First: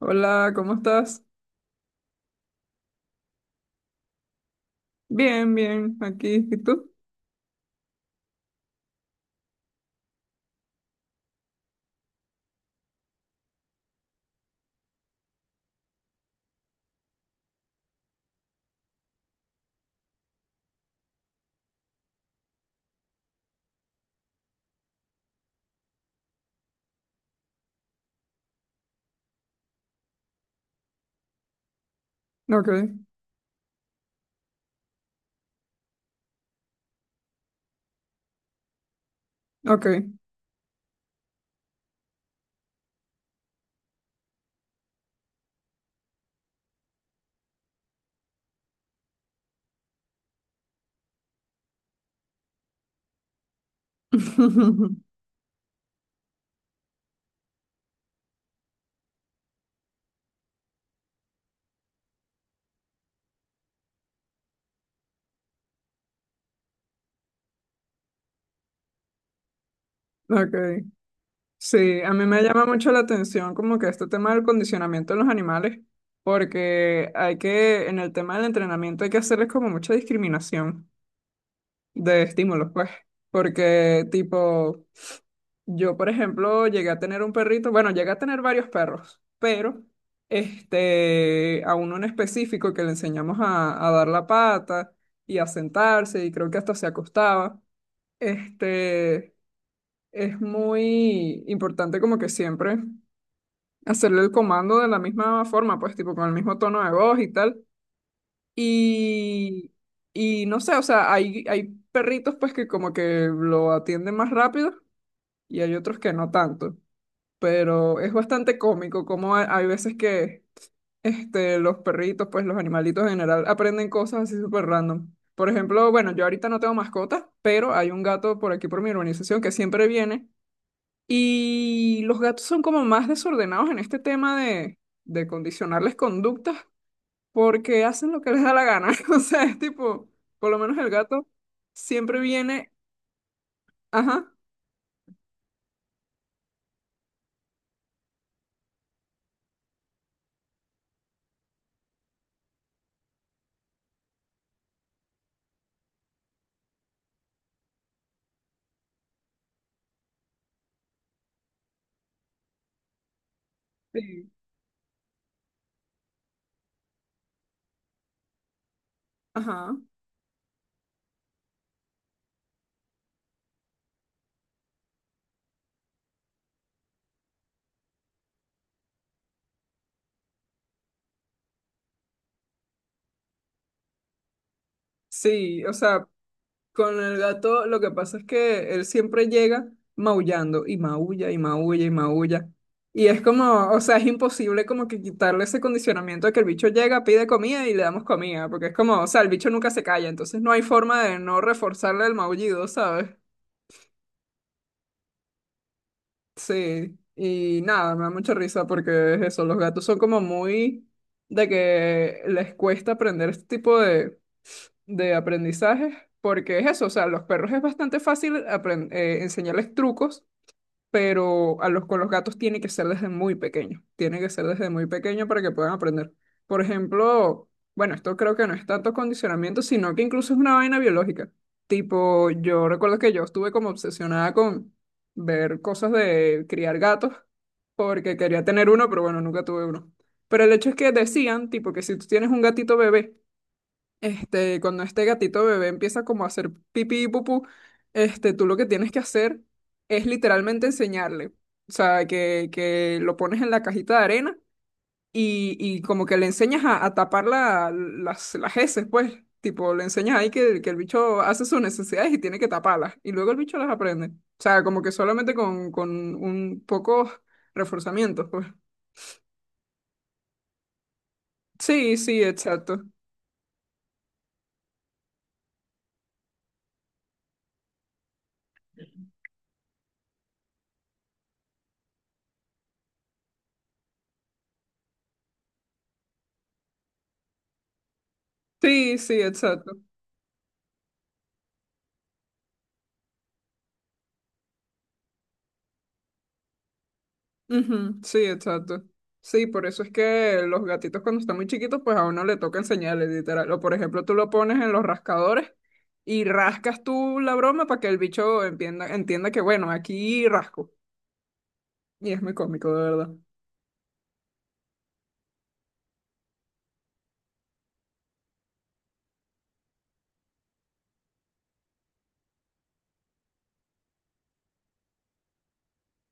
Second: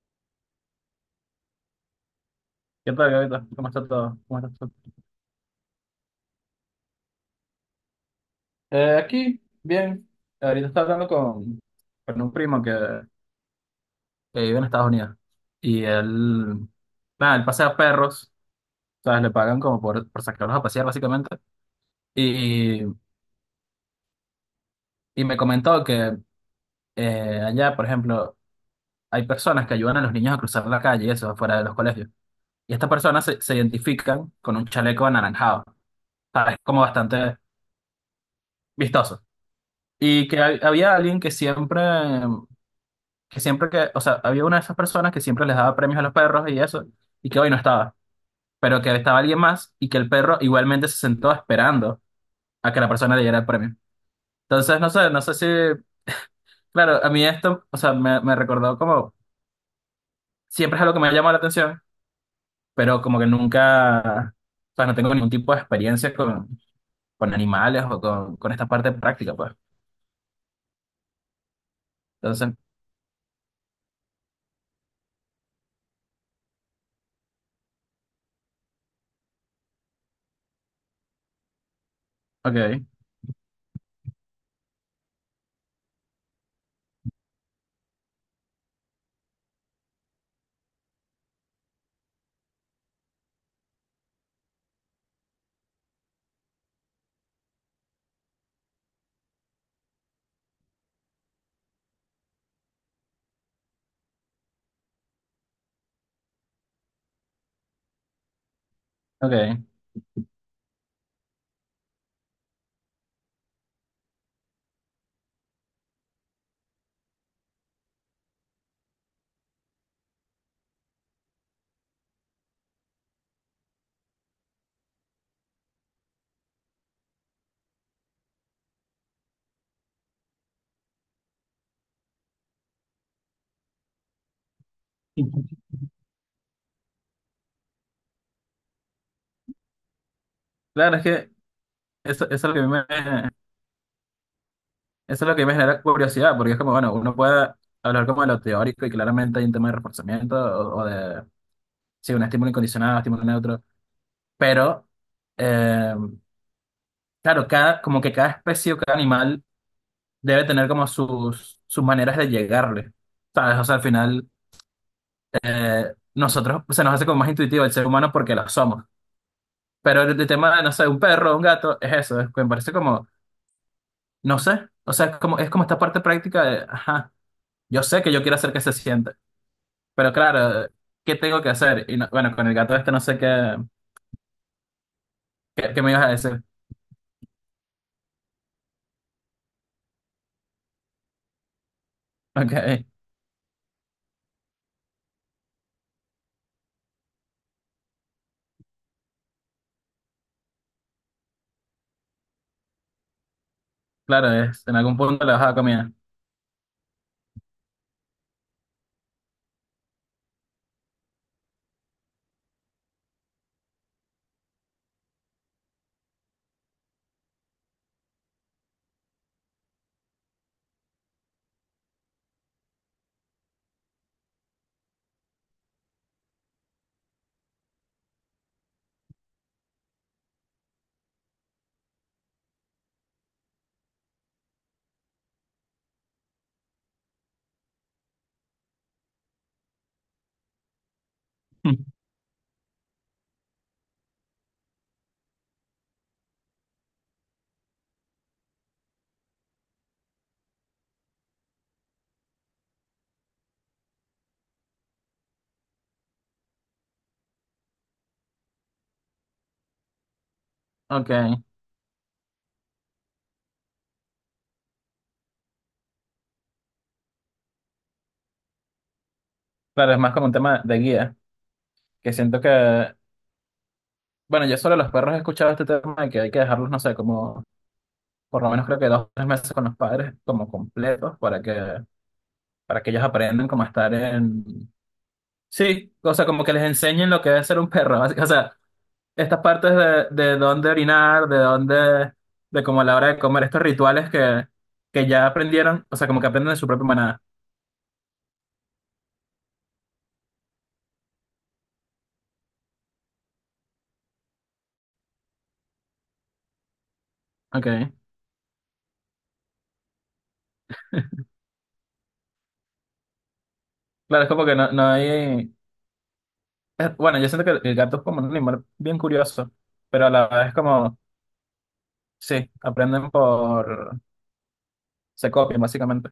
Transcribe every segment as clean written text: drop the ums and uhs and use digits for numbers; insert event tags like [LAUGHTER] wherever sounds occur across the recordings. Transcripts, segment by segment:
Hola, ¿cómo estás? ¿Qué tal, Gavita? ¿Cómo está todo? ¿Cómo estás tú? Bien, bien, aquí. ¿Y tú? Aquí, bien. Ahorita estaba hablando con un primo que vive en Estados Unidos. Y él, nada, él pasea perros, ¿sabes? Le pagan como por sacarlos a pasear, básicamente. Y, y me comentó que allá, por ejemplo, hay personas que ayudan a los niños a cruzar la calle, y eso, fuera de los colegios. Ok, Y estas personas se identifican con un chaleco anaranjado, ¿sabes? Como bastante vistoso. ok. Y que había alguien que siempre o sea, había una de esas personas que siempre les daba premios a los perros y eso, y que hoy no estaba, pero que estaba alguien más y que el perro igualmente se sentó esperando a que la persona le diera el premio. Entonces, no [LAUGHS] sé, no sé si, claro, a mí esto, o sea, me recordó como, siempre es algo que me ha llamado la atención, pero como que nunca, o sea, no tengo ningún tipo de experiencia con animales o con esta parte práctica, pues. Ok. Sí, a mí me Entonces, llama mucho la atención como que este tema del condicionamiento de los animales, porque en el tema del entrenamiento hay que hacerles como mucha discriminación de estímulos, ok, pues, porque tipo, yo, por ejemplo, llegué a tener un perrito, bueno, llegué a tener varios perros, pero a uno en específico que le enseñamos a dar la pata y a sentarse, y creo que hasta se acostaba. Este, es muy importante como que siempre hacerle el comando de la misma forma, pues tipo con el mismo tono de voz y tal. ok. Y, y no sé, o sea, hay perritos pues que como que lo atienden más rápido y hay otros que no tanto. Pero es bastante cómico como hay veces que los perritos, pues los animalitos en general, aprenden cosas así súper random. Por ejemplo, bueno, yo ahorita no tengo mascota, pero hay un gato por aquí por mi urbanización que siempre viene y los gatos son como más desordenados en este de [LAUGHS] condicionarles conductas porque hacen lo que les da la gana. [LAUGHS] O sea, es tipo, por lo menos el Claro, es gato que siempre eso es lo que a mí viene, me, ajá, Eso es lo que me genera curiosidad, porque es como, bueno, uno puede hablar como de lo teórico y claramente hay un tema de reforzamiento o de, sí, un estímulo incondicionado, estímulo neutro, pero, eh, claro, cada, como que cada especie o cada animal debe tener como sus maneras de llegarle, ¿sabes? O sea, al final, sí, nosotros se nos hace como más intuitivo el ser humano porque lo somos, ajá. pero el tema de, no sé, un perro, un gato, es eso, es, me parece como, no sé, o sea, es como esta parte práctica de, ajá, yo sé que yo quiero hacer que se sienta. Pero claro, ¿qué tengo que hacer? Y bueno, con el gato este no sé qué, Sí, o qué, qué me ibas sea, a decir. [LAUGHS] con el gato, lo que pasa es que él siempre llega maullando y maulla y maulla y maulla. Ok, Y es como, o sea, es imposible como que quitarle ese condicionamiento de que el bicho llega, pide comida y le damos comida, porque es como, o sea, el bicho nunca se calla, entonces no hay forma de no reforzarle el maullido, ¿sabes? claro, es, en algún punto le vas a dar comida. Sí, y nada, me da mucha risa porque es eso, los gatos son como muy de que les cuesta aprender este de aprendizaje, porque es eso, o sea, a los perros es bastante fácil enseñarles trucos, pero a los con los gatos tiene que ser desde muy pequeño, tiene que ser desde muy pequeño para que puedan aprender. Por ejemplo, bueno, esto creo que no es tanto condicionamiento, sino que incluso es una vaina biológica. Tipo, yo recuerdo que yo estuve como obsesionada con ver cosas de criar gatos, porque quería tener uno, pero bueno, nunca tuve uno. Pero el hecho es que decían, tipo, que si [LAUGHS] tú tienes un gatito bebé, cuando este gatito bebé empieza como a hacer pipí y pupú, tú lo que tienes que hacer es literalmente enseñarle. O sea, que lo pones en la cajita de arena y como que le enseñas a tapar las heces, pues. Tipo, le enseñas ahí que el Ok, bicho hace sus necesidades y tiene que taparlas. Y luego el bicho las aprende. O sea, como que solamente con un poco reforzamiento, pues. claro, es más como un tema de guía, Sí, que sí, siento exacto. que, bueno, yo solo los perros he escuchado este tema de que hay que dejarlos, no sé, como por lo menos creo que 2 o 3 meses con los padres como completos para que ellos aprendan cómo estar en... Sí, o sea, como que les enseñen lo que es ser un perro, básicamente Sí, sí, estas partes exacto. De dónde orinar, de dónde, de como a la hora de comer, estos rituales que ya aprendieron, o sea, como que aprenden de su propia manada. Ujú, sí, exacto. Sí, por eso es que los gatitos cuando están muy chiquitos, pues a uno le toca enseñarles, literal. O por ejemplo, tú lo pones en los rascadores y rascas tú la broma para que Ok. el bicho entienda, entienda que, bueno, aquí rasco. Y es muy cómico, de verdad. Claro, es como que no, no hay... bueno, yo siento que el gato es como un animal bien curioso, pero a la vez es como, sí, aprenden por... se copian, básicamente.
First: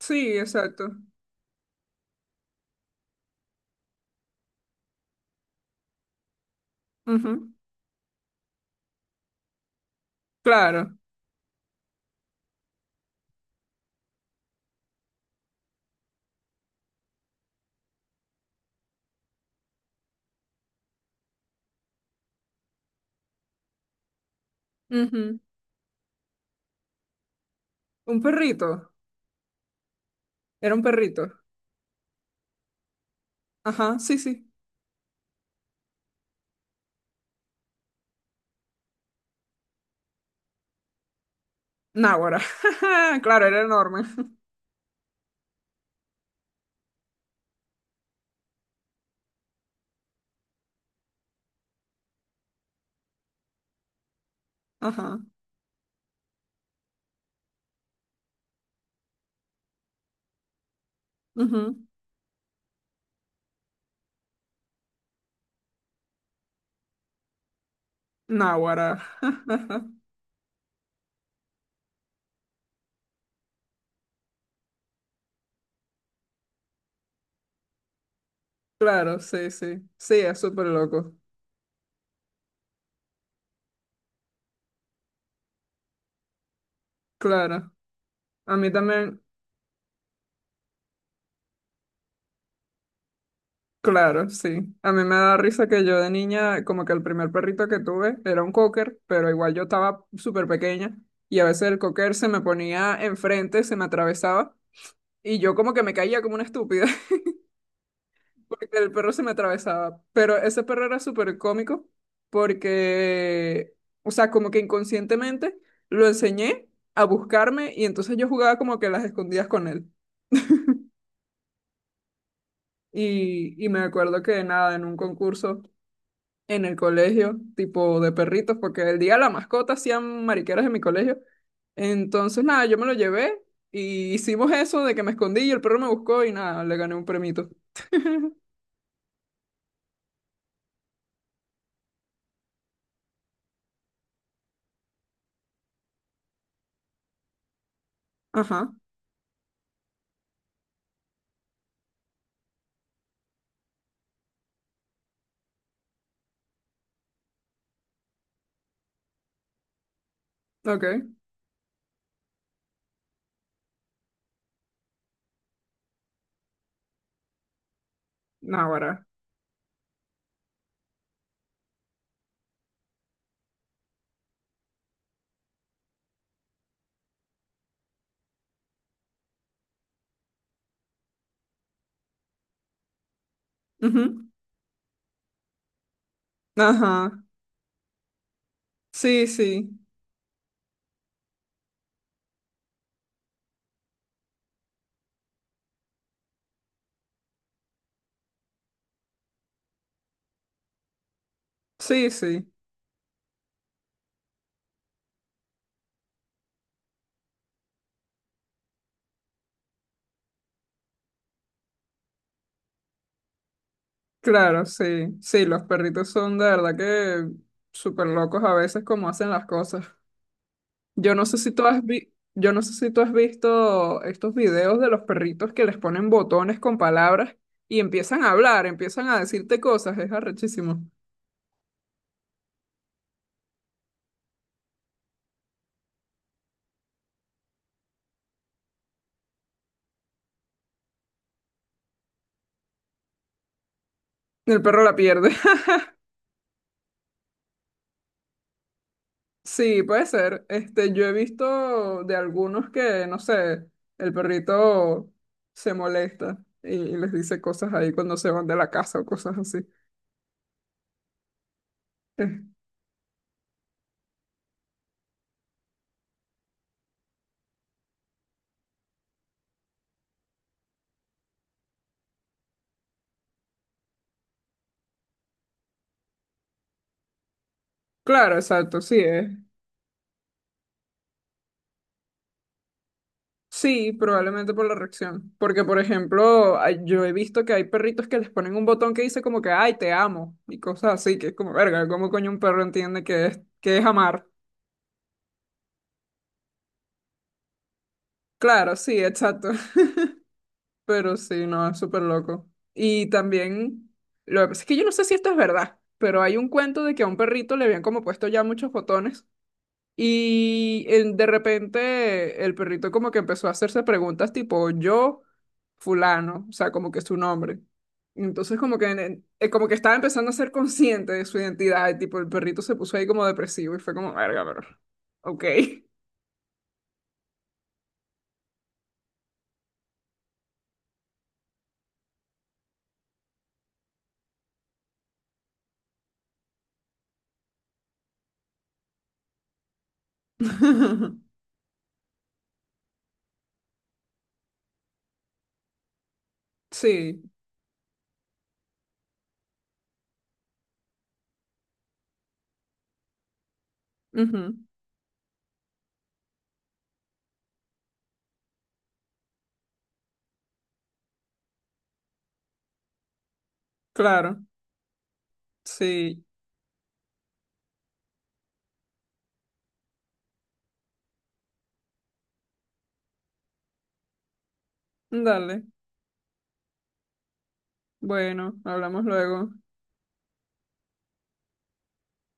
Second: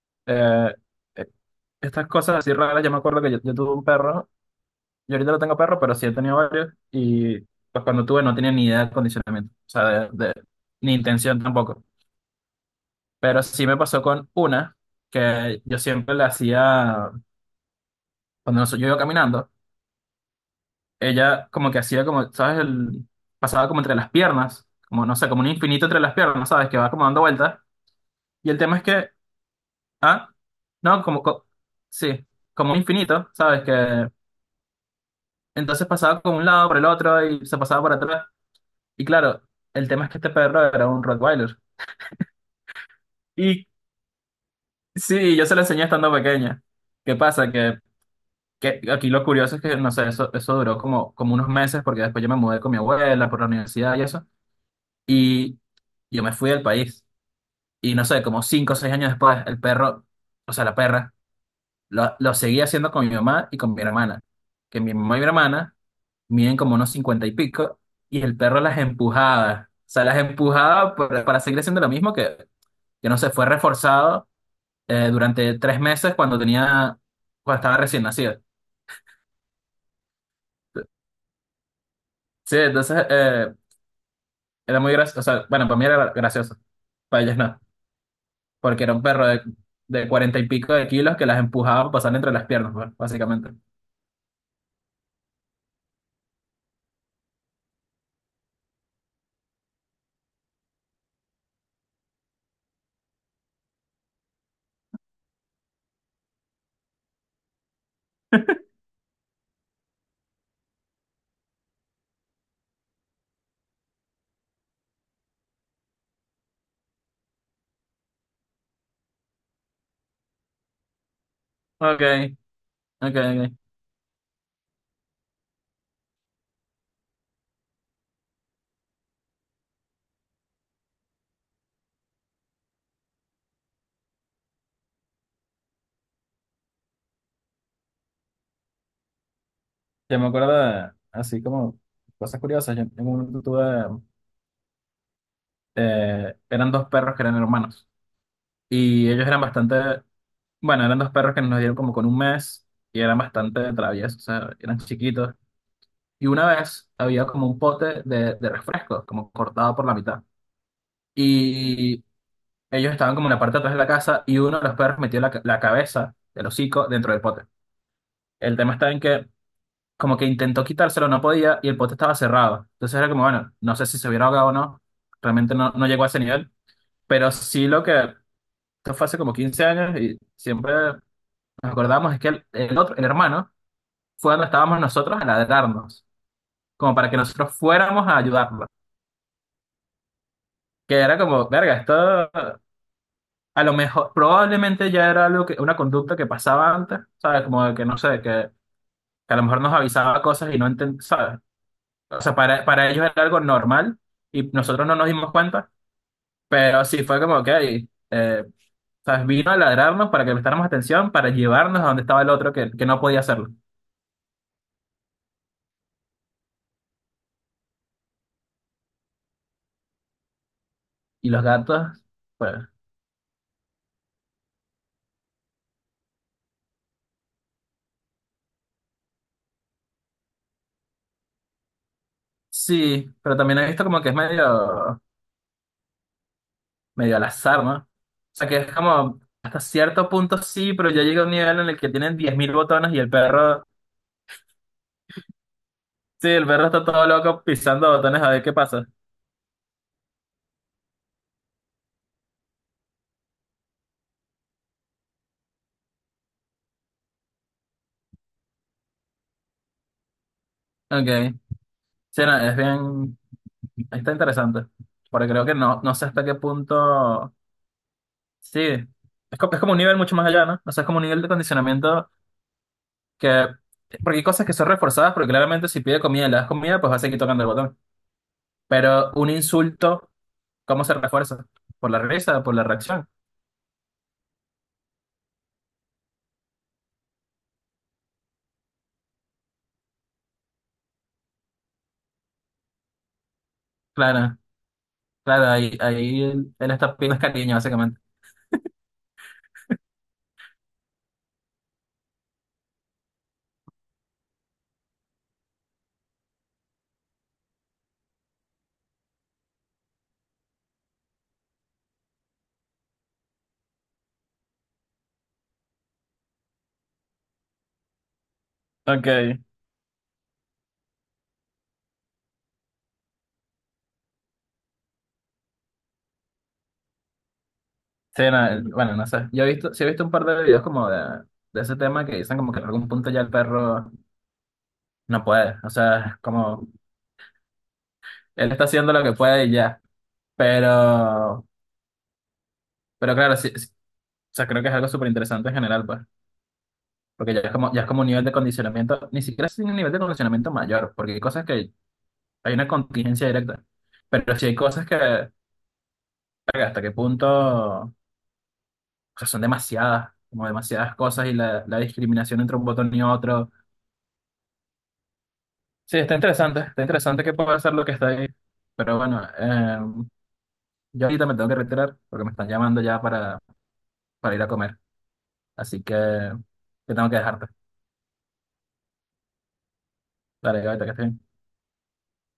Sí, Eh, exacto. eh, estas cosas así raras, yo me acuerdo que yo tuve un perro, yo ahorita no tengo perro, pero sí he tenido varios, y Ujú. pues cuando tuve no tenía ni idea de condicionamiento, o sea, ni Claro. intención tampoco. Pero sí me pasó con una que yo siempre le hacía, cuando yo iba caminando, ella como que hacía como, ¿sabes? El, pasaba como entre las piernas, como no sé, Ujú. como un infinito entre las piernas, ¿sabes? Que va como dando vueltas. Un Y el perrito. tema es que, ah, Era un no, como, perrito. Sí, como un infinito, ¿sabes? Ajá, Que sí, sí. entonces pasaba como un lado por el otro y se pasaba por atrás. Y claro, el tema es que este perro era un Rottweiler. Náguara. [LAUGHS] Claro, era Y enorme. sí, yo se lo enseñé estando pequeña. ¿Qué pasa? Que aquí lo curioso es que, no sé, eso duró como, como unos meses porque después yo me mudé con mi abuela por la universidad y eso. Ajá. Y yo me fui del país. Y no sé, como 5 o 6 años después, el perro, o sea, la perra, Ujú. Lo seguía haciendo con mi mamá y con mi hermana. Que mi mamá y mi hermana miden como unos 50 y pico y el perro las Náguara. empujaba. O [LAUGHS] sea, las empujaba para seguir haciendo lo mismo que no sé, fue reforzado durante 3 meses cuando tenía, cuando estaba recién nacido. Claro, sí, sí. Sí, es súper loco. Sí, entonces... era muy gracioso. O sea, bueno, para mí era gracioso. Para ellas no. Claro, a mí Porque era un también, perro de 40 y pico de kilos que las empujaba a pasar entre las piernas, pues, básicamente. claro, sí. A mí me da risa que yo de niña, como que el primer perrito que tuve era un cocker, pero igual yo estaba súper pequeña y a veces el cocker se me ponía enfrente, se me atravesaba y yo como que me caía como una estúpida [LAUGHS] porque el perro se me atravesaba. Pero ese perro era súper cómico porque, o sea, como que inconscientemente lo enseñé a buscarme y entonces yo jugaba como que las escondidas con él. Ok, ok, ok. Y me acuerdo que nada, en un concurso en el colegio, tipo de perritos, porque el día de la mascota hacían mariqueras en mi colegio. Entonces, nada, yo me lo llevé y hicimos eso de que me escondí y el perro me buscó y nada, le gané un premito. Yo me acuerdo de, así como cosas curiosas. Yo en un momento tuve, eran dos perros que eran hermanos. Ajá, Y ellos eran bastante, bueno, eran dos perros que nos dieron como con un mes y eran bastante traviesos, o sea, eran chiquitos. Y una vez había como un pote de refresco, como cortado por la mitad. ok. Y ellos estaban como en la parte de atrás de la casa y uno de los perros metió la cabeza del hocico dentro del pote. El tema Náguara. está en que como que intentó quitárselo, no podía y el pote estaba cerrado. Entonces era como, bueno, no sé si se hubiera ahogado o no. Realmente no, no llegó a ese nivel. Pero sí lo que, esto fue hace como 15 años y siempre nos acordamos es que el otro, el hermano, Ujú. fue donde estábamos nosotros a ladrarnos, como para que Ajá. nosotros fuéramos a ayudarlo. Sí, sí. Que era como, verga, esto a lo mejor, probablemente ya era algo que, una conducta que pasaba antes, ¿sabes? Como de que no sé, que a lo mejor nos avisaba cosas y no entendía, ¿sabes? Sí, O sea, sí. Para ellos era algo normal y nosotros no nos dimos cuenta, pero sí fue como, ok, eh, ¿sabes? Vino a ladrarnos para que prestáramos atención, para llevarnos a donde estaba el otro que no podía hacerlo. Claro, sí. Sí, los perritos son de verdad que súper locos a veces como hacen las cosas. Y los gatos, Yo pues no sé si tú has visto estos videos de los perritos que les ponen botones con palabras y empiezan a hablar, empiezan a decirte cosas, es arrechísimo. sí, pero también he visto como que es medio, medio al azar, ¿no? O sea, que es como hasta cierto punto sí, pero ya llega un nivel en el que tienen 10.000 botones y el perro. El perro la pierde. [LAUGHS] Sí, el perro está todo loco pisando botones a ver qué pasa. Sí, puede ser. Este, yo he visto de algunos que, no sé, el perrito se molesta y les dice cosas ahí cuando se van de la casa o cosas así. Ok. Sí, Eh, no, es bien. Está interesante. Porque creo que no, no sé hasta qué punto. Sí. Es como un nivel mucho más allá, ¿no? O sea, es como un nivel de condicionamiento que. Porque hay cosas que son reforzadas, porque claramente si pide comida y le das comida, pues va a seguir tocando el botón. Claro, exacto, sí, Pero es, un insulto, ¿cómo se refuerza? Por la risa, por la reacción. sí, probablemente por la reacción. Porque, por ejemplo, yo he visto que hay perritos que les ponen un botón que dice como que, ay, te amo, y cosas así, que es como, verga, ¿cómo coño un perro entiende que es amar? Claro, claro, ahí, ahí él, él está pidiendo cariño, básicamente. Claro, sí, exacto. [LAUGHS] Pero sí, no, es súper loco. Y también, lo que pasa es que yo no sé si esto es verdad, pero hay un cuento de que a un perrito le habían como puesto ya muchos botones. De repente el perrito como que empezó a hacerse preguntas tipo yo, fulano, o sea, como que su nombre. Entonces como que, Ok. Como que estaba empezando a ser consciente de su identidad y tipo el perrito se puso ahí como depresivo y fue como, verga, pero, ok. Sí, no, bueno, no sé. Yo he visto, sí he visto un par de videos como de ese tema que dicen como que en algún punto ya el perro no puede. O sea, como él está haciendo lo que puede y ya. [LAUGHS] Pero, pero claro, sí, sí. O sea, creo que es algo súper interesante en general, pues. Sí, Porque ya es como un nivel de condicionamiento, ni siquiera es un nivel de condicionamiento mayor, porque hay cosas que hay una contingencia directa. Pero sí ujú, hay cosas que, verga, hasta qué punto, o sea, son demasiadas, como demasiadas cosas y la discriminación entre un botón y otro. claro, Sí, sí, está interesante que pueda ser lo que está ahí. Pero bueno, yo ahorita me tengo que retirar porque me están llamando ya para ir a comer. dale. Así que tengo que dejarte. Bueno, hablamos luego. Dale, ahorita que estoy bien.